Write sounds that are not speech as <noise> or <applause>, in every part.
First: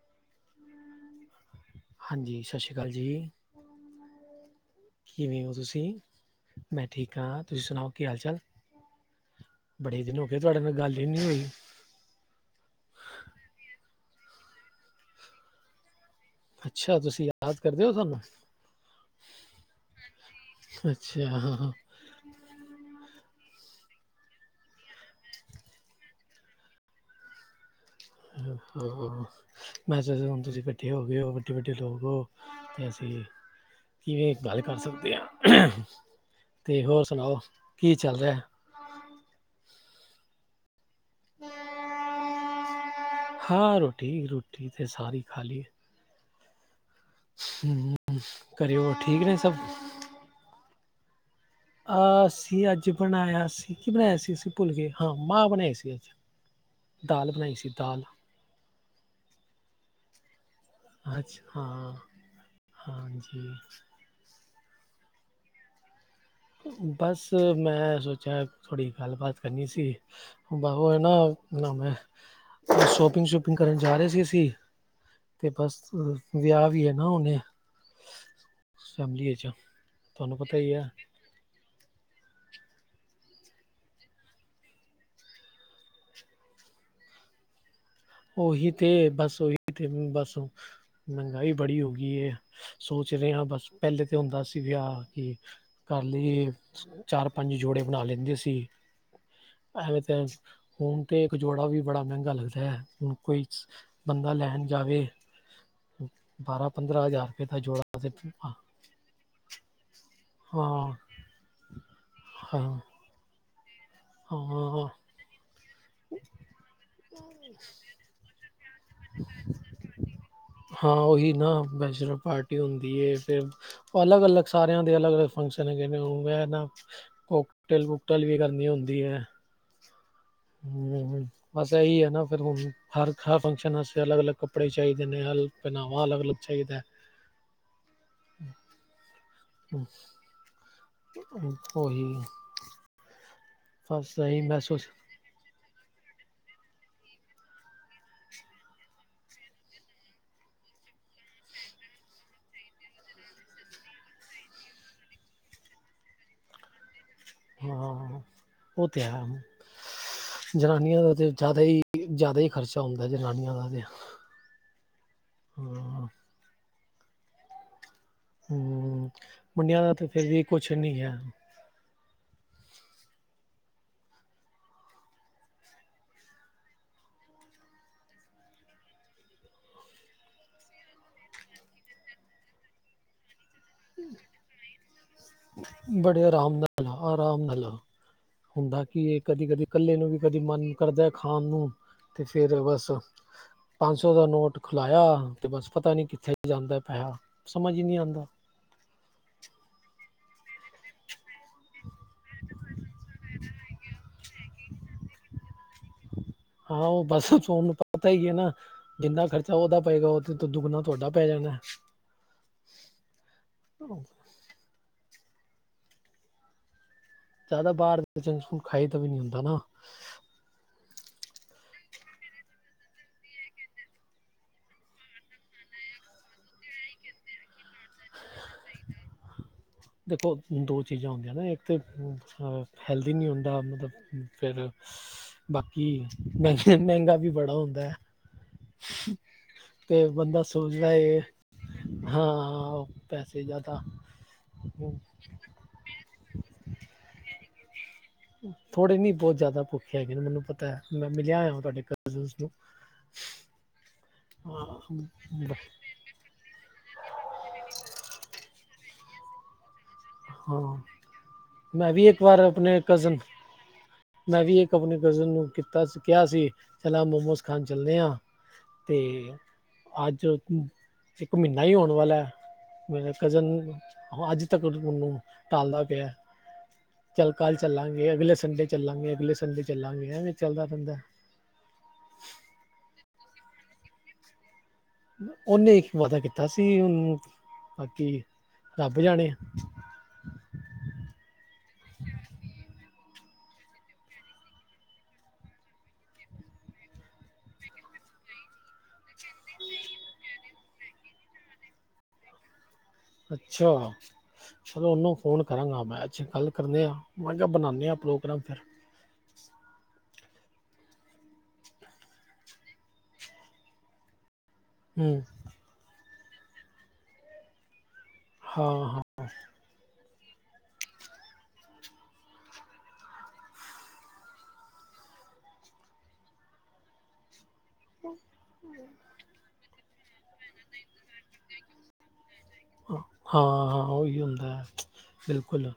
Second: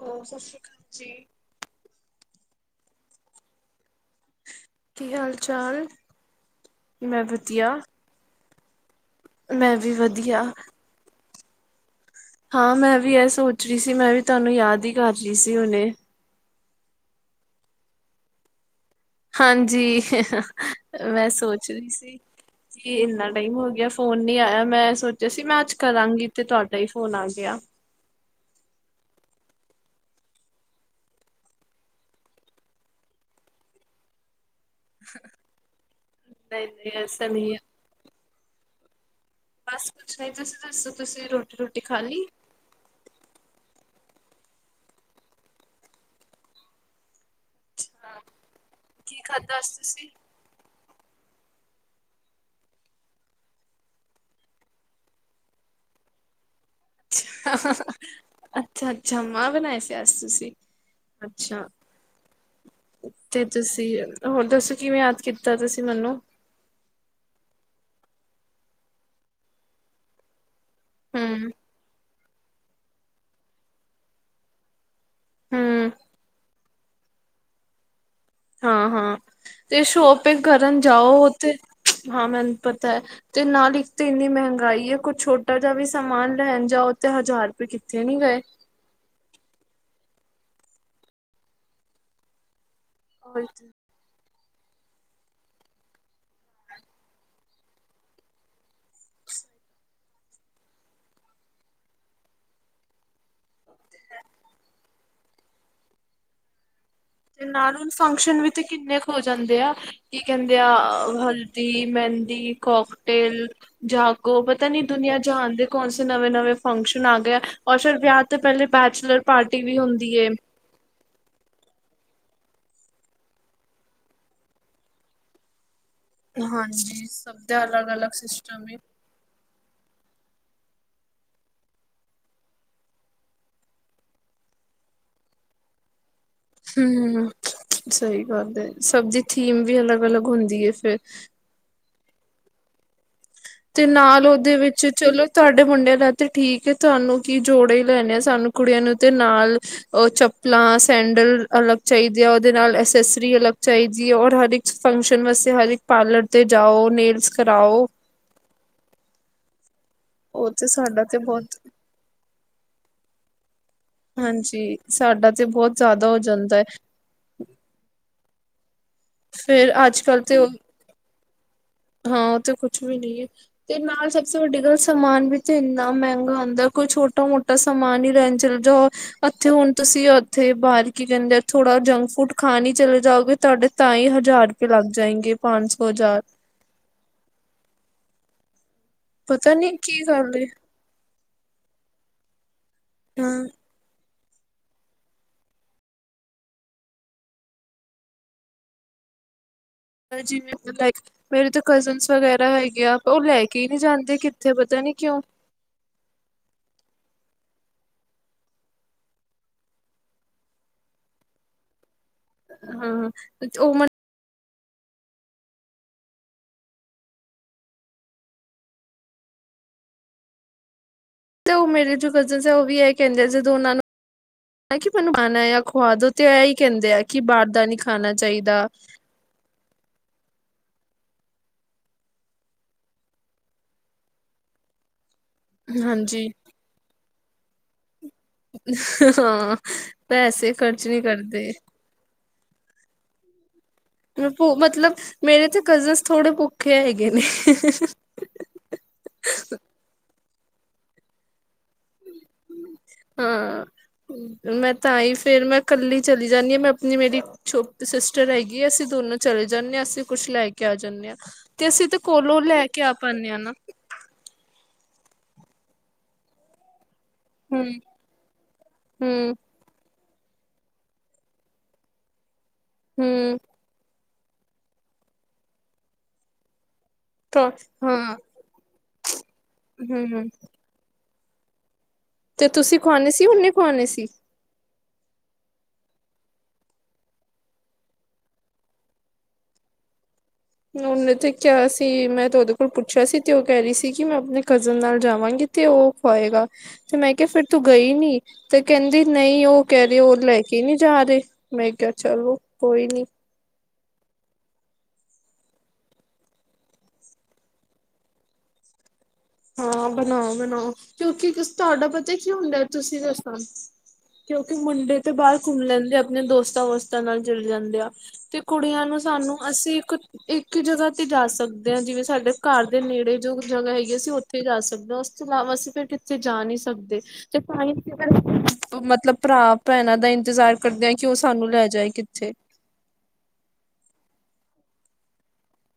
ਹੋਰ ਸਤਿ ਸ੍ਰੀ ਅਕਾਲ ਕਾਲ ਜੀ। ਹਾਂਜੀ, ਸਤਿ ਸ੍ਰੀ ਅਕਾਲ ਕਾਲ ਜੀ। ਕੀ ਹਾਲ ਕਿਵੇਂ ਹੋ ਤੁਸੀਂ? ਚਾਲ? ਮੈਂ ਠੀਕ ਹਾਂ, ਤੁਸੀਂ ਸੁਣਾਓ? ਕੀ ਹਾਲ-ਚਾਲ? ਮੈਂ ਵੀ ਬੜੇ ਦਿਨ ਹੋਗੇ ਵਧੀਆ। ਤੁਹਾਡੇ ਨਾਲ ਗੱਲ ਈ ਨੀ ਹੋਈ। ਹਾਂ, ਮੈਂ ਵੀ ਐ ਸੋਚ ਰਹੀ ਸੀ, ਮੈਂ ਵੀ ਤੁਹਾਨੂੰ ਯਾਦ ਹੀ ਕਰ ਰਹੀ ਸੀ ਹੁਣੇ। ਅੱਛਾ, ਤੁਸੀਂ ਯਾਦ ਕਰਦੇ ਹੋ ਸਾਨੂੰ। ਹਾਂਜੀ, ਅੱਛਾ, ਮੈਂ ਸੋਚ ਹਾਂ। ਰਹੀ ਸੀ। ਕੀ ਇੰਨਾ ਟਾਈਮ ਹੋ ਗਿਆ ਫੋਨ ਨੀ ਆਇਆ। ਮੈਂ ਸੋਚਿਆ ਸੀ, ਮੈਂ ਅੱਜ ਕਰਾਂਗੀ ਤੇ ਤੁਹਾਡਾ ਹੀ ਫੋਨ ਆ ਗਿਆ। ਹ ਹ ਹ ਮੈ ਸੋਚਿਆ ਹੁਣ ਤੁਸੀਂ ਵੱਡੇ ਹੋ ਗਏ ਓ, ਵੱਡੇ-ਵੱਡੇ ਲੋਗ ਓਹ। ਤੈਸੀਂ, ਕਿਵੇਂ ਬਾਏ ਕਰ ਸਕਦੇ ਹਾਂ। ਨਹੀਂ ਤੇ ਨਹੀਂ ਹੋਰ ਐਸਾ ਸੁਣਾਓ, ਨਹੀਂ ਹੈ। ਕਿ ਚੱਲ ਰਿਹਾ? ਬਸ ਕੁਛ ਨਹੀਂ। ਤੁਸੀਂ ਦੱਸੋ, ਤੁਸੀਂ ਰੋਟੀ-ਰੂਟੀ ਖਾ ਲੀ? ਹਾਂ ਰੋਟੀ, ਰੋਟੀ ਤਾਂ ਸਾਰੀ ਖਾ ਲਈ। ਹਮ, ਘਰੇ ਹੋ ਠੀਕ ਨੇ ਸਭ? ਜ <unintelligible> ਆਹਸੀ ਅੱਜ ਬਣਾਇਆ ਸੀ, ਕੀ ਬਣਾਇਆ ਸੀ ਅਸੀ ਭੁੱਲ ਕੇ ਹਾਂ ਮਾਂ ਬਣਾਈ ਸੀ ਅੱਜ। <inaudible> ਬਣਾਈ ਸੀ ਅੱਛਾ ਦਾਲ, ਅੱਛਾ, ਅੱਛਾ ਮਾਂ ਬਣਾਏ ਸੀ ਅਜ ਤੁਸੀਂ। ਅੱਛਾ, ਹਾਂਜੀ, ਤੇ ਤੁਸੀਂ। ਹੋਰ ਦੱਸੋ, ਕਿਵੇਂ ਯਾਦ ਕੀਤਾ ਤੁਸੀਂ ਮੈਨੂੰ? ਬਸ ਮੈਂ ਸੋਚਿਆ ਥੋੜ੍ਹੀ ਗੱਲ ਬਾਤ ਕਰਨੀ ਸੀ ਹੁ ਬਾਵਾ ਏ ਨਾ ਹੂੰ, ਨਾਮ ਹੈ ਥੋੜੀ ਸ਼ੋਪਿੰਗ ਸੂ਼ਪਿੰਗ ਕਰਨ ਜਾ ਰੇ ਸੀ ਅਸੀ। ਤੇ ਬਸ ਹੂੰ, ਵਿਆ ਵੀ ਏ ਨਾ ਹੁਣੇ। ਹਾਂ, ਹਾਂ, ਤੇ ਸ਼ੋਪਿੰਗ ਹੀ ਕਰਨ ਹੈ ਜਾਓ ਓਤੇ ਹਾਂ, ਮੈਨੂੰ ਪਤੈ। ਤੇ ਨਾਲ ਇੱਕ ਤੇ ਇੰਨੀ ਮੈਹੰਗਾਈ ਏ, ਕੁਛ ਛੋਟਾ ਜਾ ਵੀ ਸਮਾਨ ਲੈਣ ਜਾਓ ਤੇ ਹਜ਼ਾਰ ਫਿਰ ਕਿੱਥੇ ਨੀ ਗਏ? ਉਹੀ ਤੇ ਬਸ ਓਹੀ ਤੇ ਬਸ ਓ ਮੈੰਗਾਈ ਬੜੀ ਹੋ ਗਈ ਏ। ਸੋਚ ਰਹੇ ਹਾਂ ਬਸ ਪੈਲੇ ਤੇ ਹੁੰਦਾ ਸੀ ਵਿਆਹ ਕਿ ਕਰ ਲੀਏ। ਚਾਰ-ਪੰਜ ਜੋੜੇ ਬਣਾ ਲੈਂਦੇ ਸੀ। ਐਵੇਂ ਤੇ ਹੂਣ ਤੇ ਇੱਕ ਜੋੜਾ ਵੀ ਬੜਾ ਮੈੰਗਾ ਲੱਗਦੈ। ਹੁਣ ਕੋਈ ਬੰਦਾ ਲੈਣ ਜਾਵੇ, ਬਾਰਾਂ-ਪੰਦਰਾਂ ਹਜ਼ਾਰ ਤੇ ਰੁਪਏ ਦਾ ਨਾਲ ਹੁਣ ਜੋੜਾ ਤੇ ਫੰਕਸ਼ਨ ਵੀ ਹਾਂ ਤੇ ਕਿੰਨੇ ਹੋ ਜਾਂਦੇ ਆ ਕੀ ਕੈੰਦੇ ਆ, ਹਾਂ ਹਲਦੀ, ਮੈੰਦੀ, ਕੌਕਟੇਲ। ਜਾਗੋ ਪਤਾ ਨੀ ਹਾਂ ਦੁਨੀਆਂ ਜਹਾਣ ਦੇ ਕੌਣ ਸੇ ਨਵੇਂ-ਨਵੇਂ ਫੰਕਸ਼ਨ ਆ ਗੇ ਆ, ਔਰ ਫਿਰ ਵਿਆਹ ਤੋਂ ਪੈਲੇ ਬੈਚਲਰ ਪਾਰਟੀ ਵੀ ਹੁੰਦੀ ਏ। ਹਾਂ ਉਹੀ ਨਾ ਬੈਸ਼ਲ ਪਾਰਟੀ ਹੁੰਦੀ ਏ। ਫਿਰ ਉਹ ਅਲੱਗ, ਅਲੱਗ ਸਾਰਿਆਂ ਦੇ ਅਲੱਗ ਅਲੱਗ ਫੰਕਸ਼ਨ ਹੈਗੇ ਨੇ ਓ। ਮੈਂ ਨਾ ਹਾਂਜੀ ਸਭ ਦਾ ਕੋਕਟਲ ਅਲੱਗ-ਅਲੱਗ ਪੂਕਟਲ ਵੀ ਕਰਨੀ ਸਿਸਟਮ ਏ। ਹੁੰਦੀ ਹੈ। ਹੁੰ ਹੁੰ। ਬਸ ਇਹੀ ਹੈ ਨਾ ਫਿਰ ਹੁਣ ਹਰ ਫੰਕਸ਼ਨ ਵਸ ਅਲੱਗ- ਅਲੱਗ ਕੱਪੜੇ ਚਾਹੀਦੇ ਨੇ ਪਹਿਨਾਵਾ ਅਲੱਗ-ਅਲੱਗ। ਹੁੰ ਹੁੰ ਸਈ ਗੱਲ ਏ, ਸਭ ਦੀ ਥੀਮ ਵੀ ਅਲੱਗ-ਅਲੱਗ ਹੁੰਦੀ ਏ ਫਿਰ। ਉਹੀ। ਤੇ ਬਸ ਨਾਲ ਇਹੀ ਉਹਦੇ ਮੈਂ ਵਿੱਚ ਸੋਚ ਚਲੋ ਤਾੱਡੇ ਮੁੰਡੇ ਦਾ ਤਾਂ ਠੀਕ ਏ ਤੁਹਾਨੂੰ ਕੀ ਜੋੜੇ ਹੀ ਲੈਨੇ ਆ ਸਾਨੂੰ ਕੁੜੀਆਂ ਨੂੰ ਤੇ ਨਾਲ ਉਹ ਚੱਪਲਾਂ, ਸੈਂਡਲ, ਅਲੱਗ ਚਾਈਦੇ ਆ ਉਹਦੇ ਨਾਲ ਐਸ ਐਸ ਰੀ ਅਲਗ ਚਾਹੀਦੀ ਹੈ ਔਰ ਹਰ ਇੱਕ ਫੰਕਸ਼ਨ ਵਾਸਤੇ ਹਰ ਇੱਕ ਪਾਰਲਰ ਤੇ ਜਾਓ ਨੇਲਸ ਕਰਾਓ। ਹਾਂ ਉਹ ਤੇ ਹੈ, ਉਹ ਤੇ ਜਨਾਨੀਆਂ ਸਾਡਾ ਦਾ ਤੇ ਬਹੁਤ ਜ਼ਿਆਦਾ ਹੀ ਜ਼ਿਆਦਾ ਹੀ ਖਰਚਾ ਹੁੰਦਾ ਜਨਾਨੀਆਂ ਦਾ ਤੇ। ਹਾਂਜੀ ਸਾਡਾ ਤੇ ਬਹੁਤ ਹਾਂ ਜ਼ਿਆਦਾ ਹੋ ਜਾਂਦਾ ਐ। ਹੁੰ ਫੇਰ ਮੁੰਡਿਆਂ ਦਾ ਤੇ ਅੱਜ-ਕੱਲ ਫਿਰ ਵੀ ਉਹ ਕੁਛ ਨੀ ਹੈ। ਹਾਂ ਤੇ ਕੁਛ ਵੀ ਨਹੀਂ ਏਂ। ਤੇ ਨਾਲ ਸਭ ਸੇ ਵੱਡੀ ਗੱਲ ਸਮਾਨ ਵੀ ਤੇ ਇੰਨਾ ਮੈਂਗਾ ਆਂਦੈ ਕੋਈ ਛੋਟਾ ਮੋਟਾ ਤਾਂ ਸਮਾਨ ਹੀ ਲੈਣ ਚਲ ਜਾਓ। ਅੱਥੇ ਹੁਣ ਤੁਸੀਂ ਉੱਥੇ ਬਾਹਰ ਕੀ ਕਹਿੰਦੇ ਥੋੜਾ ਜੰਕਸ ਫੂਡ ਖਾਨੀ ਚਲੇ ਜਾਓਗੇ ਤੁਹਾਡੇ ਤਾਂ ਹੀ ਹਜ਼ਾਰ ਰੁਪਏ ਲੱਗ ਜਾਏਂਗੇ, ਪੰਜ ਸੌ ਬੜੇ ਹਜ਼ਾਰ। ਆਰਾਮ ਆਰਾਮ ਨਾਲ ਆ, ਹੁੰਦਾ ਕੀ ਇਹ ਪਤਾ ਕਦੀ-ਕਦੀ ਨੀ ਕੱਲੇ ਕੀ ਨੂੰ ਵੀ ਗੱਲ ਕਦੇ ਏ ਮਨ ਕਰਦੈ ਖਾਨ ਨੂੰ, ਤੇ ਫਿਰ ਬਸ ਹੁੰ। ਪੰਜ ਸੌ ਦਾ ਨੋਟ ਖੁਲਾਇਆ ਤੇ ਬਸ ਪਤਾ ਨੀ ਕਿੱਥੇ ਜਾਂਦਾ ਪੈਹਾ, ਸਮਝ ਹੀ ਨੀਂ ਆਂਦਾ। <unintelligible> ਜਿਵੇਂ ਲਾਈਕ ਮੇਰੇ ਤਾਂ ਕਜ਼ਨਸ ਵਗੈਰਾ ਹੈਗੇ ਆ ਉਹ ਲੈ ਕੇ ਹੀ ਨਹੀਂ ਜਾਂਦੇ ਕਿ ਉੱਥੇ ਪਤਾ ਨੀ ਕਿਉਂ ਹਾਂ, ਉਹ ਬੱਸ ਤੁਹਾਨੂੰ ਪਤਾ ਹੀਏ ਨਾ। ਜਿੰਨਾ ਖਰਚਾ ਉਹਦਾ ਪਏਗਾ, ਉਥੇ ਤੋ ਦੁਗਨਾ ਤੁਹਾਡਾ ਪੈ ਜਾਨੈ। ਹਾਂ ਉਹ ਮ <unintelligible> ਜ਼ਿਆਦਾ ਬਾਹਰ ਦਾ, ਜੰਕ ਫੂਡ ਖਾਈਦਾ ਵੀ ਨਹੀ ਹੁੰਦਾ ਨਾ। 'ਤੇ ਉਹ, ਮੇਰੇ ਜੋ ਕਜ਼ਨ ਉਹ ਵੀ ਇਹ ਕਹਿੰਦੇ ਸੇ ਦੋਨਾਂ ਨੂ ਹੈ ਕਿ ਮੈਨੂੰ ਖਾਨਾ ਯਾ, ਖਆਦੋ ਤੇ ਐ ਹੀ ਕਹਿੰਦੇ ਐ 'ਕਿ ਬਾਹਰ ਦਾ ਨਹੀ ਖਾਨਾ ਚਾਹੀਦਾ। ਦੇਖੋ, ਦੋ ਚੀਜ਼ਾਂ ਹੁੰਦੀਆਂ ਨੇ ਇੱਕ, ਤਾਂ ਹੈਲਦੀ ਨਹੀਂ ਹੁੰਦਾ ਮਤਲਬ ਫਿਰ ਬਾਕੀ ਹਾਂਜੀ ਮਹਿੰ ਮਹਿੰਗਾ ਵੀ ਬੜਾ ਹੁੰਦੈ। ਹਾਂ, ਪੈਸੇ ਖ਼ਰਚ ਨੀ ਕਰਦੇ। ਹਾਂ-ਹਾਂ, ਉਹ ਪੈਸੇ ਜ਼ਿਆਦਾ ਮਤਲਬ ਮੇਰੇ ਤੇ ਕਜ਼ਨਜ਼ ਥੋੜੇ ਭੁੱਖੇ ਹੈਗੇ ਨੇ। ਥੋੜੇ ਨੀ ਬਹੁਤ ਜ਼ਿਆਦਾ ਭੁੱਖੇ ਹੈਗੇ ਨੇ ਮੈਨੂੰ ਪਤਾ, ਮੈਂ ਮਿਲਿਆ ਹੋਇਆਂ ਤੁਹਾਡੇ ਕਜ਼ ਕਜ਼ਨਜ਼ ਨੂੰ। ਹਾਂ ਮੈਂ ਤਾਂਹੀ ਫੇਰ ਹਾਂ ਮੈਂ ਕੱਲੀ ਚਲੀ ਜਾਂਦੀ ਆਂ, ਮੈਂ ਆਪਣੀ ਮੇਰੀ ਛੋਟੀ ਸਿਸਟਰ ਹੈਗੀ ਆ, ਅਸੀਂ ਦੋਨੋਂ ਚਲੇ ਜਾਂਨੇ ਆਂ ਅਸੀਂ। ਕੁਛ ਲੈ ਕੇ ਆ ਹਾਂ ਜਾਂਨੇ ਆਂ, ਤੇ ਅਸੀਂ ਮੈਂ ਤਾਂ ਵੀ ਇੱਕ ਕੋਲੋਂ ਵਾਰ ਲੈ ਆਪਣੇ ਕੇ ਆਪ ਕਜ਼ਨ ਆਨੇ ਆਂ ਨਾ। ਮੈਂ ਵੀ ਇੱਕ ਆਪਣੇ ਕਜ਼ਨ ਨੂੰ ਕੀਤਾ ਕਿਹਾ ਸੀ, ਚਲ ਆ ਮੋਮੋਸ ਖਾਣ ਹਮ ਚੱਲਦੇ ਆਂ, ਤੇ ਹਮ ਅੱਜ ਇੱਕ ਮਹੀਨਾ ਹੀ ਹੋਣ ਵਾਲਾ ਐ, ਮੇਰੇ ਹਮ ਕਜ਼ਨ ਨੂੰ ਖਵਾ ਦਿੱਤਾ। ਓਹ ਥੋਨੂੰ ਟਾਲਦਾ ਪਿਆ। ਚੱਲ ਤਾਂ ਕੱਲ ਚੱਲਾਂਗੇ, ਹਾਂ ਅਗਲੇ ਸੰਡੇ ਚੱਲਾਂਗੇ, ਅਗਲੇ ਸੰਡੇ ਚੱਲਾਂਗੇ ਹਮ ਐਵੀਂ ਚੱਲਦਾ ਰਹਿੰਦਾ। ਤੇ ਤੁਸੀਂ ਖਵਾਣੇ ਸੀ, ਓਨੇ ਖਵਾਣੇ ਸੀ। ਉਹਨੇ ਇੱਕ ਵਾਦਾ ਕੀਤਾ ਸੀ, ਉਹਨੂੰ ਬਾਕੀ ਰੱਬ ਜਾਣੇ। ਉਹਨੇ ਤੇ ਕਿਹਾ ਸੀ, ਮੈਂ ਤੇ ਉਹਦੇ ਕੋਲੋ ਪੁੱਛਿਆ ਸੀ ਤੇ ਉਹ ਕਹਿ ਰਹੀ ਸੀ, ਕਿ ਮੈਂ ਆਪਣੇ ਕਜ਼ਨ ਨਾਲ ਜਾਵਾਂਗੀ। ਤੇ ਉਹ ਖੁਆਏਗਾ, ਤੇ ਮੈਂ ਕਿਹਾ ਫੇਰ ਤੂੰ ਗਈ ਨੀ। ਤੇ ਕਹਿੰਦੀ ਨਹੀਂ ਉਹ ਕਹਿ ਰਹੇ ਉਹ ਲੈ ਕੇ ਨਹੀ ਜਾ ਰਹੇ, ਮੈਂ ਕਿਹਾ ਚਲੋ ਕੋਈ ਨੀ। ਅੱਛਾ। ਚਲੋ ਉਹਨੂੰ ਫੋਨ ਕਰਾਂਗਾ ਮੈ ਅੱਜ ਗੱਲ ਕਰਨੇ ਹਾਂ, ਮੈਂ ਕਿਹਾ ਬਣਾਨੇ ਆਂ ਪ੍ਰੋਗਰਾਮ ਫੇਰ। ਹਾਂ ਬਣਾਓ-ਬਣਾਓ, ਕਿਉਂਕਿ ਤੁਹਾਡਾ ਪਤਾ ਕੀ ਹੁੰਦਾ ਤੁਸੀਂ ਦੱਸਣਾ ਕਿਉਂਕਿ ਮੁੰਡੇ ਤੇ ਹੂੰ ਬਾਹਰ ਘੁੰਮ ਲੈਂਦੇ ਆ, ਆਪਣੇ ਦੋਸਤਾਂ ਵੋਸਤਾਂ ਨਾਲ ਚਲੇ ਜਾਂਦੇ ਆ, ਤੇ ਹਾਂ ਕੁੜੀਆਂ ਨੂੰ ਹਾਂ ਸਾਨੂੰ ਅਸੀਂ ਇੱਕ ਇੱਕ ਜਗ੍ਹਾ ਤੇ ਜਾ ਸਕਦੇ ਆਂ, ਜਿਵੇਂ ਸਾਡੇ ਘਰ ਦੇ ਨੇੜੇ ਜੋ ਜਗ੍ਹਾ ਹੈਗੀ, ਅਸੀਂ ਓਥੇ ਜਾ ਸਕਦੇ, ਉਸ ਤੋਂ ਇਲਾਵਾ ਅਸੀਂ ਫਿਰ ਕਿੱਥੇ ਜਾ ਨੀ ਸਕਦੇ। ਤੇ ਸਾਇੰਸ ਚ, ਓਹ ਮਤਲਬ ਭਰਾ ਭੈਣਾਂ ਦਾ ਇੰਤਜ਼ਾਰ ਕਰਦੇ ਐ, ਕਿ ਉਹ ਸਾਨੂੰ ਲੈ ਜਾਏ ਕਿੱਥੇ। ਹਾਂ-ਹਾਂ, ਉਹੀ ਹੁੰਦਾ ਬਿਲਕੁਲ,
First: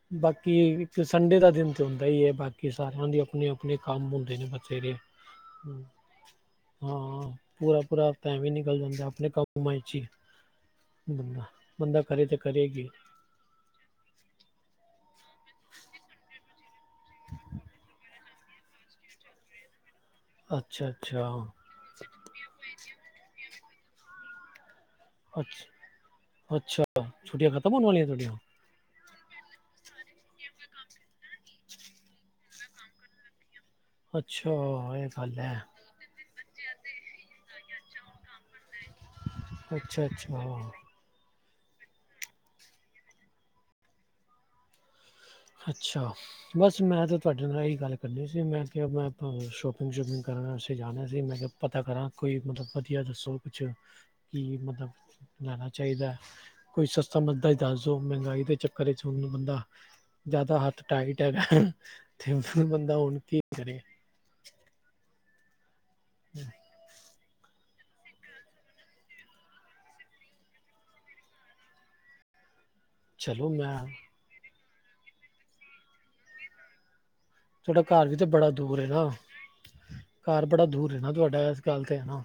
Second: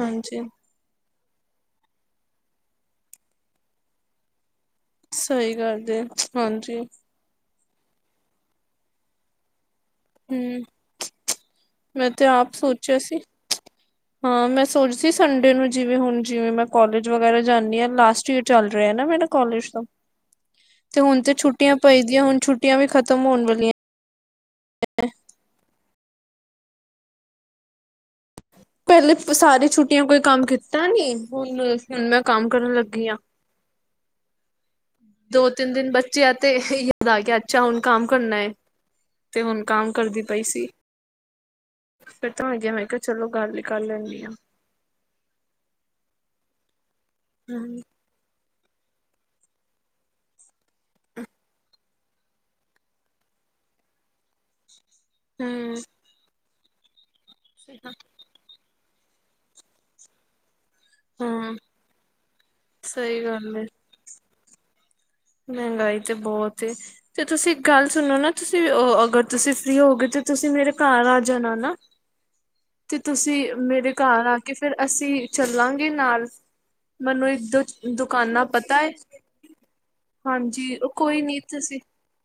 ਹਾਂਜੀ ਬਾਕੀ ਤੇ ਸੰਡੇ ਦਾ ਦਿਨ ਤਾਂ ਹੁੰਦਾ ਹੀ ਐ, ਬਾਕੀ ਸਾਰਿਆਂ ਦੇ ਆਪਣੇ-ਆਪਣੇ ਕੰਮ ਹੁੰਦੇ ਨੇ ਬਚੇ ਦੇ। ਸਹੀ ਗੱਲ ਜੇ ਹਾਂਜੀ ਹਾਂ, ਪੂਰਾ-ਪੂਰਾ ਹਫ਼ਤਾ ਐਵੀਂ ਨਿਕਲ ਜਾਂਦਾ, ਆਪਣੇ ਕੰਮਾਂ ਚ ਈ। ਹੂੰ, ਮੈਂ ਤੇ ਕਰੇ ਆਪ ਕਰੇਗੀ ਸੋਚਿਆ ਸੀ। ਹਾਂ, ਮੈਂ ਸੋਚਦੀ ਸੰਡੇ ਨੂੰ ਜਿਵੇਂ ਹੁਣ ਜਿਵੇਂ ਮੈਂ ਕੋਲਜ ਵਗੈਰਾ ਜਾਂਨੀ ਆਂ, ਲਾਸਟ ਈਅਰ ਚੱਲ ਰਿਹਾ ਨਾ ਮੇਰਾ ਕਾਲਜ ਤੋਂ, ਅੱਛਾ ਤੇ ਹੁਣ ਅੱਛਾ ਤੇ ਛੁੱਟੀਆਂ ਪਈਦੀਆਂ, ਹੁਣ ਛੁੱਟੀਆਂ ਵੀ ਖਤਮ ਹੋਣ ਵਾਲੀਆਂ। <unintelligible> ਅੱਛਾ-ਅੱਛਾ, ਛੁੱਟੀਆਂ ਖਤਮ ਹੋਣ ਵਾਲੀਆਂ ਤੁਹਾਡੀਆਂ। ਪਹਿਲੇ ਸਾਰੀ ਛੁੱਟੀਆਂ ਕੋਈ ਕੰਮ ਕੀਤਾ ਨੀ, ਹੁਣ ਮੈਂ ਕੰਮ ਕਰਨ ਲੱਗੀ ਆਂ। ਅੱਛਾ ਐ। ਦੋ ਤਿੰਨ ਦਿਨ ਬੱਚਿਆਂ ਤੇ ਇਹੀ, <inaudible> ਅੱਛਾ ਹੁਣ ਕੰਮ ਕਰਨਾ ਏ। ਤੇ ਹੁਣ ਕੰਮ ਅੱਛਾ ਕਰਦੀ ਅੱਛਾ ਪਈ ਸੀ। ਫਰੀ ਤਾਂ ਹੈਗੀ ਆ, ਮੈਂ ਕਿਹਾ ਚਲੋ ਗੱਲ ਹੀ ਕਰ ਲੈਨੀ ਆਂ। ਅੱਛਾ, ਬਸ ਮੈਂ ਤੇ ਤੁਹਾਡੇ ਹੂੰ ਨਾਲ ਇਹੀ ਗੱਲ ਕਰਨੀ ਸੀ, ਮੈਂ ਕਿਹਾ ਮੈਂ ਤਹਾਨੂੰ ਸ਼ੋਪਿੰਗ ਸ਼ੂਪਿੰਗ ਕਰਨ ਵਾਸਤੇ ਜਾਣਾ ਸੀ, ਮੈਂ ਕਿਹਾ ਪਤਾ ਕਰਾਂ ਕੋਈ ਮਤਲਬ ਵਦੀਆ ਜਾ ਸੂਟ ਕੁੱਛ ਲੀ ਮਤਲਬ ਹੂੰ ਲੈਣਾ ਚਾਹੀਦਾ, ਕੋਈ ਸਸਤਾ ਮੰਦਾ ਹੀ ਦੱਸ ਦੋ, ਮਹਿੰਗਾਈ ਦੇ ਚੱਕਰ ਵਿਚ ਹੁਣ ਬੰਦਾ ਜ਼ਿਆਦਾ ਹੱਥ ਟਾਈਟ ਹੂੰ ਹੈਗਾ, ਤੇ ਬੰਦਾ ਹੁਣ ਸਹੀ ਕੀ ਗੱਲ ਏ ਕਰੇ। ਮਹਿੰਗਾਈ ਤੇ ਬਹੁਤ ਏ, ਤੇ ਤੁਸੀਂ ਗੱਲ ਸੁਣੋ ਨਾ ਤੁਸੀਂ ਅਗਰ ਤੁਸੀਂ ਫ੍ਰੀ ਹੋਗੇ, ਤੇ ਤੁਸੀਂ ਮੇਰੇ ਘਰ ਆ ਜਾਣਾ ਨਾ। ਤੇ ਤੁਸੀਂ ਚਲੋ ਮੈਂ ਮੇਰੇ ਘਰ ਆ ਫਿਰ ਅਸੀਂ ਚੱਲਾਂਗੇ ਨਾਲ, ਮੈਨੂੰ ਇੱਕ ਦੋ ਤੁਹਾਡਾ ਘਰ ਵੀ ਤਾਂ ਦੁਕਾਨਾਂ ਬੜਾ ਪਤਾ ਦੂਰ ਹੈ ਏ ਨਾ ਘਰ ਬੜਾ ਦੂਰ ਹੇ ਨਾ, ਨੀ ਤੁਹਾਡਾ ਇਸ ਤੁਸੀਂ ਗਲ ਤੇ ਹਾ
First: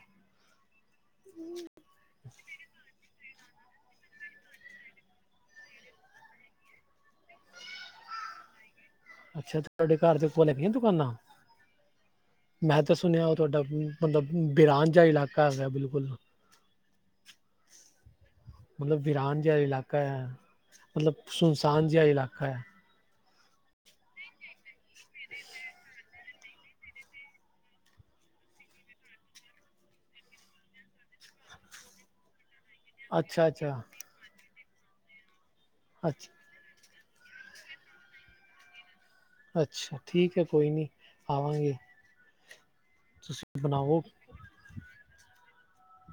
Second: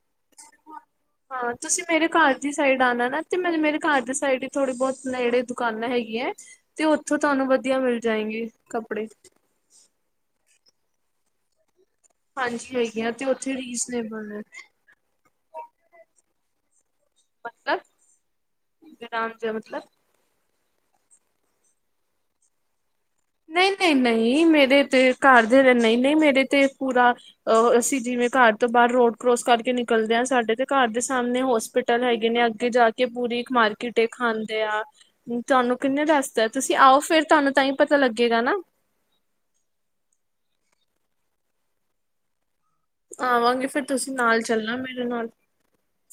ਹਾਂ ਤੁਸੀਂ ਮੇਰੇ ਘਰ ਦੀ ਸਾਈਡ ਆਣਾ ਨਾ ਤੇ ਮਤਲਬ ਮੇਰੇ ਘਰ ਦੇ ਸਾਈਡ ਥੋੜੀ ਬਹੁਤ ਨੇੜੇ ਦੁਕਾਨਾਂ ਹੈਗੀਆਂ ਏ ਤੇ ਉਥੋ ਤੁਹਾਨੂੰ ਵਧੀਆ ਮਿਲ ਜਾਏਂਗੇ ਕੱਪੜੇ। ਅੱਛਾ, ਤੁਹਾਡੇ ਘਰ ਦੇ ਕੋਲ ਹੈਗੀਆਂ ਦੁਕਾਨਾਂ। ਹਾਂਜੀ ਮੈਂ ਤਾਂ ਹੈਗੀਆਂ ਤੇ ਸੁਣਿਆ, ਉਹ ਉੱਥੇ ਤੁਹਾਡਾ ਮਤਲਬ ਰੀਜ਼ਨੇਬਲ ਨੇ ਬਿਰਾਨ ਜਾ ਇਲਾਕਾ ਹੈਗਾ ਬਿਲਕੁਲ ਮਤਲਬ ਮਤਲਬ ਆਰਾਮ ਵੀਰਾਨ ਦੇ ਜਿਹਾ ਮਤਲਬ ਇਲਾਕਾ ਏ। ਮਤਲਬ, ਸੁਨਸਾਨ ਜਿਹਾ ਇਲਾਕਾ ਹੈ। ਨਹੀਂ, ਨਹੀਂ, ਨਹੀਂ ਮੇਰੇ ਤੇ ਘਰ ਦੇ ਨਹੀਂ, ਨਹੀਂ ਮੇਰੇ ਤੇ ਪੂਰਾ ਅਹ, ਅਸੀਂ ਜਿਵੇਂ ਘਰ ਤੋਂ ਬਾਹਰ ਰੋਡ ਕਰੋਸ ਕਰਕੇ ਨਿਕਲਦੇ ਹਾਂ। ਸਾਡੇ ਤੇ ਘਰ ਦੇ ਸਾਹਮਣੇ ਹੋਸਪਿਟਲ ਟ <unintelligible> ਹੈ ਕੇ ਨਹੀ ਅੱਗੇ ਜਾ ਕੇ ਕਿ ਪੂਰੀ ਅੱਛਾ ਇੱਕ ਅੱਛਾ ਮਾਰਕੀਟ ਏ ਖਾਂਦੇਆ। ਤੁਹਾਨੂੰ ਕਿੰਨੇ ਅੱਛਾ ਦਸਤਾ ਤੁਸੀਂ ਆਓ ਫਿਰ ਤੁਹਾਨੂੰ ਤਾਂਹੀ ਪਤਾ ਲੱਗੇਗਾ ਨਾ। ਅੱਛਾ ਠੀਕ ਹੈ ਕੋਈ ਨਹੀਂ ਆਵਾਂਗੇ ਤੁਸੀਂ ਆਵਾਂਗੇ ਫਿਰ ਬਣਾਓ ਤੁਸੀਂ ਨਾਲ ਚੱਲਣਾ ਮੇਰੇ ਨਾਲ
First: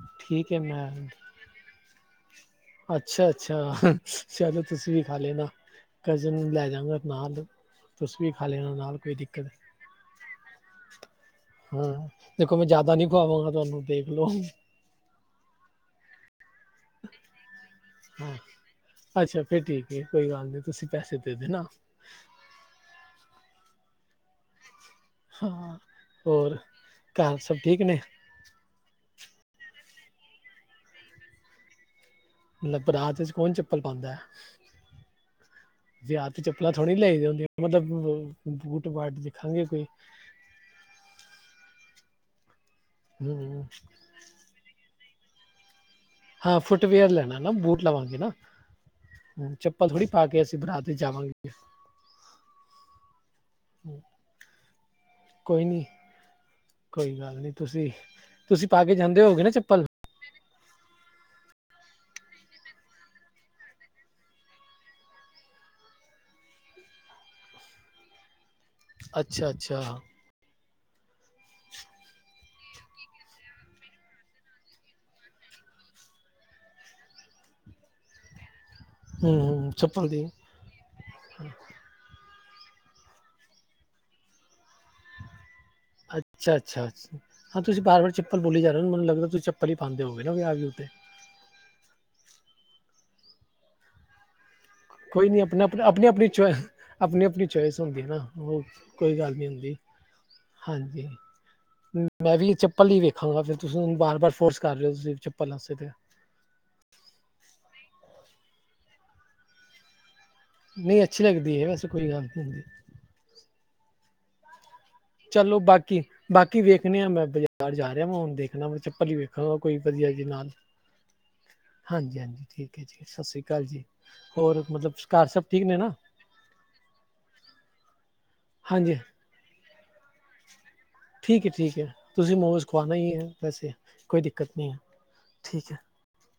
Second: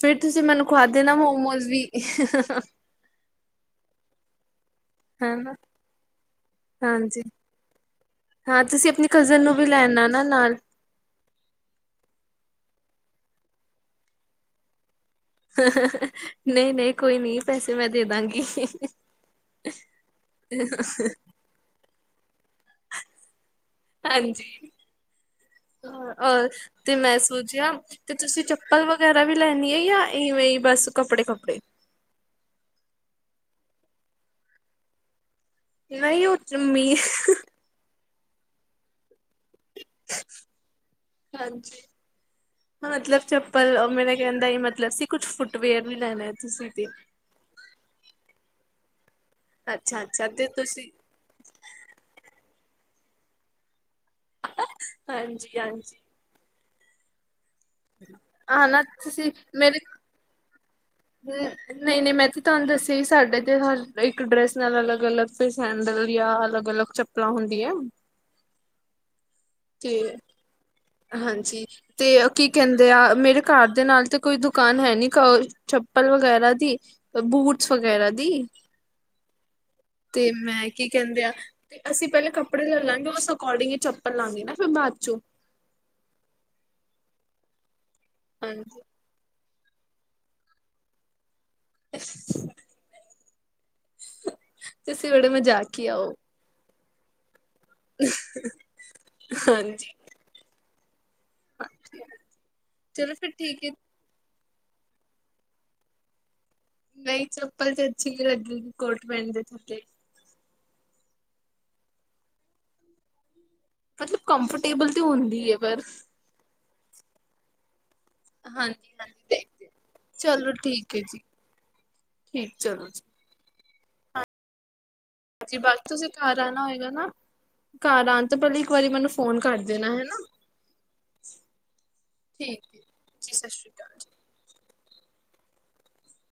ਫਿਰ ਤੁਸੀਂ ਠੀਕ ਹੈ ਮੈਨੂੰ ਖਵਾ ਮੈਂ ਦੇਣਾ ਮੋਮੋਸ ਵੀ ਅੱਛਾ ਅੱਛਾ ਚਲੋ ਤੁਸੀਂ ਵੀ ਖਾ ਲੈਣਾ ਹਨਾ ਕਜ਼ਨ ਨੂੰ ਲੈ ਜਾਂਗਾ ਹਾਂਜੀ ਨਾਲ ਤੁਸੀਂ ਵੀ ਖਾ ਹਾਂ ਲੈਣਾ ਤੁਸੀਂ ਨਾਲ ਆਪਣੀ ਕੋਈ ਕਜ਼ਨ ਦਿੱਕਤ ਨੂੰ ਵੀ ਲੈਣਾ ਨਾ ਨਾਲ <unintelligible> ਹਾਂ ਦੇਖੋ ਮੈਂ ਜਿਆਦਾ ਨਹੀਂ ਖਵਾਵਾਂਗਾ ਤੁਹਾਨੂੰ ਦੇਖ ਲਓ ਨਹੀਂ ਨਹੀਂ ਕੋਈ ਨਹੀਂ ਪੈਸੇ ਮੈਂ ਦੇ ਹਾਂ ਦਾਂਗੀ ਅੱਛਾ ਫਿਰ ਠੀਕ ਹੈ ਕੋਈ ਗੱਲ ਨਹੀਂ ਤੁਸੀਂ ਪੈਸੇ ਦੇ ਦੇਨਾ ਹਾਂਜੀ ਹਾਂ ਹੋਰ ਤੇ ਮੈਂ ਘਰ ਸਭ ਸੋਚਿਆ ਠੀਕ ਨੇ ਤੁਸੀਂ ਚੱਪਲ ਵਗੈਰਾ ਵੀ ਲੈਣੀ ਹੈ ਜਾਂ ਇਵੇਂ ਹੀ ਬੱਸ ਕੱਪੜੇ ਕੱਪੜੇ ਬਰਾਤ ਚ ਕੌਣ ਚੱਪਲ ਪਾਉਂਦਾ ਹੈ ਨਹੀਂ ਵਿਆਹ ਚ ਉਹ ਚੱਪਲਾਂ ਥੋੜੀ ਮੀ ਲਿਆਂਦੀਆਂ ਹੁੰਦੀਆਂ ਮਤਲੱਬ ਬੂਟ ਬਾਟ ਦੇਖਾਂਗੇ ਕੋਈ ਹਾਂਜੀ ਮਤਲਬ ਹਮ ਚਪਲ ਮੇਰਾ ਕਹਿਣ ਦਾ ਇਹੀ ਮਤਲੱਬ ਕੁੱਛ ਫੁੱਟਵੇਅਰ ਵੀ ਲੈਣੇ ਹਾਂ ਫੁੱਟਵੇਅਰ ਲੈਣਾ ਨਾ ਬੂਟ ਲਵਾਂਗੇ ਨਾ ਹੁਣ ਚੱਪਲ ਅੱਛਾ ਥੋੜ੍ਹੀ ਪਾ ਅੱਛਾ ਕੇ ਅਸੀਂ ਬਰਾਤ ਤੁਸੀਂ ਤੇ ਜਾਵਾਂਗੇ ਹ <unintelligible> ਹਾਂਜੀ ਕੋਈ ਨੀ ਹਾਂਜੀ ਕੋਈ ਗੱਲ ਨੀ ਤੁਸੀਂ ਹਾਂ ਤੁਸੀਂ ਨਾ ਪਾ ਕੇ ਜਾਂਦੇ ਹੋਗੇ ਨਾ ਚੱਪਲ ਹਮ <unintelligible> ਨਹੀਂ ਨਹੀਂ ਮੈਂ ਤੇ ਤੁਹਾਨੂੰ ਦੱਸਿਆ ਸੀ ਸਾਡੇ ਤੇ ਹਰ ਇੱਕ ਡਰੈਸ ਨਾਲ ਅਲੱਗ ਅਲੱਗ ਸੈਂਡਲ ਜਾਂ ਅਲੱਗ ਅਲੱਗ ਚੱਪਲ ਤਾਂ ਹੁੰਦੀਆਂ ਅੱਛਾ ਅੱਛਾ ਹਮ ਠੀਕ ਹੈ ਹਾਂਜੀ ਤੇ ਕੀ ਕਹਿੰਦੇ ਆ ਮੇਰੇ ਘਰ ਦੇ ਨਾਲ ਤੇ ਕੋਈ ਦੁਕਾਨ ਹੈ ਨੀ ਚੱਪਲ ਵਗੈਰਾ ਦੀ ਬੂਟਸ ਵਗੈਰਾ ਦੀ ਹਮ, ਚੱਪਲ ਦੀ ਤੇ ਮੈਂ ਕੀ ਕਹਿੰਦੇ ਆ ਤੇ ਅਸੀਂ ਪਹਿਲੇ ਕੱਪੜੇ ਲੈ ਲਾਂਗੇ ਉਸ ਅਕੋਡਿੰਗ ਹੀ ਚੱਪਲ ਲਵਾਂਗੇ ਨਾ ਫਿਰ ਬਾਅਦ ਚੋਂ ਅੱਛਾ ਅੱਛਾ ਹਾਂ ਤੁਸੀਂ ਵਾਰ ਚੱਪਲ ਬੋਲੀ ਜਾ ਹਾਂਜੀ ਰਹੇ ਮੈਨੂੰ ਲੱਗਦਾ ਤੁਸੀ ਚੱਪਲ ਹੀ ਪਾਉਂ ਹੋਗੇ ਨਾ ਵਿਆਹ ਉੱਤੇ ਤੁਸੀਂ ਕੋਈ ਬੜੇ ਨੀ ਆਪਣੇ ਆਪ ਮਜ਼ਾਕੀਆ ਆਪਣੀ ਹੋ ਆਪਣੀ ਆਪਣੀ ਆਪਣੀ ਚੁਆਇਸ ਹੁੰਦੀ ਨਾ ਉਹ ਕੋਈ ਗੱਲ ਨਹੀਂ ਹੁੰਦੀ ਹਾਂਜੀ ਹਾਂਜੀ ਮੈਂ ਵੀ ਇਹ ਚਪਲੀ ਚਲੋ ਵੇਖਾਂਗਾ ਫਿਰ ਠੀਕ ਹੈ ਤੁਸੀਂ ਨੂੰ ਬਾਰ ਬਾਰ ਫੋਰਸ ਕਰ ਰਹੇ ਹੋ ਤੁ ਚੱਪਲਾ ਸਕ ਤਾਂ ਨਹੀਂ ਚੱਪਲ ਤੇ ਅੱਛੀ ਨ ਲੱਗੇਗੀ ਕੋਟ ਪੈਣ ਦੇ ਥੱਲੇ ਨਹੀਂ ਅੱਛੀ ਲਗਦੀ ਹੈ ਵੈਸੇ, ਕੋਈ ਗ਼ਲਤ ਨਹੀਂ ਹੁੰਦੀ ਮਤਲੱਬ ਕੰਫਰਟ ਟੇਬਲ ਤੇ ਹੋ ਚਲੋ ਬਾਕੀ, ਬਾਕੀ ਵੇਖਦੇ ਆ ਬਾਹਰ ਜਾ ਰਿਹਾ ਵੈਂ ਹੁਣ, ਦੇਖਣਾ ਹਾਂਜੀ ਚੱਪਲ ਹਾਂਜੀ ਹੀ ਵੇਖਣਾ ਵਾ ਦੇਖਦੇ ਹਾਂ। ਕੋਈ ਵਧੀਆ ਜੀ ਨਾਲ ਚਲੋ ਠੀਕ ਹੈ ਜੀ- ਹਾਂਜੀ ਹਾਂਜੀ ਠੀਕ ਹੈ ਜੀ, ਸਤਿ ਸ੍ਰੀ ਅਕਾਲ ਜੀ। ਹੋਰ ਮਤਲੱਬ ਜੀ ਬਸ ਤੁਸੀਂ ਘਰ ਆਣਾ ਹੋਏਗਾ ਨਾ, ਘਰ ਆਉਣ ਤੋਂ ਪਹਿਲਾਂ ਇੱਕ ਵਾਰੀ ਹਾਂਜੀ ਮੈਨੂੰ ਫੋਨ ਕਰ ਦੇਣਾ ਹੈਣਾ ਠੀਕ ਹੈ ਠੀਕ ਹੈ, ਤੁਸੀਂ ਠੀਕ ਮੋਮੋਜ਼ ਖਵਾਣੇ ਹੀ ਹੈ ਜੀ ਸਤਿ ਸ਼੍ਰੀ ਵੈਸੇ ਅਕਾਲ ਕੋਈ ਦਿੱਕਤ ਨਹੀਂ ਹੈ, ਠੀਕ ਹੈ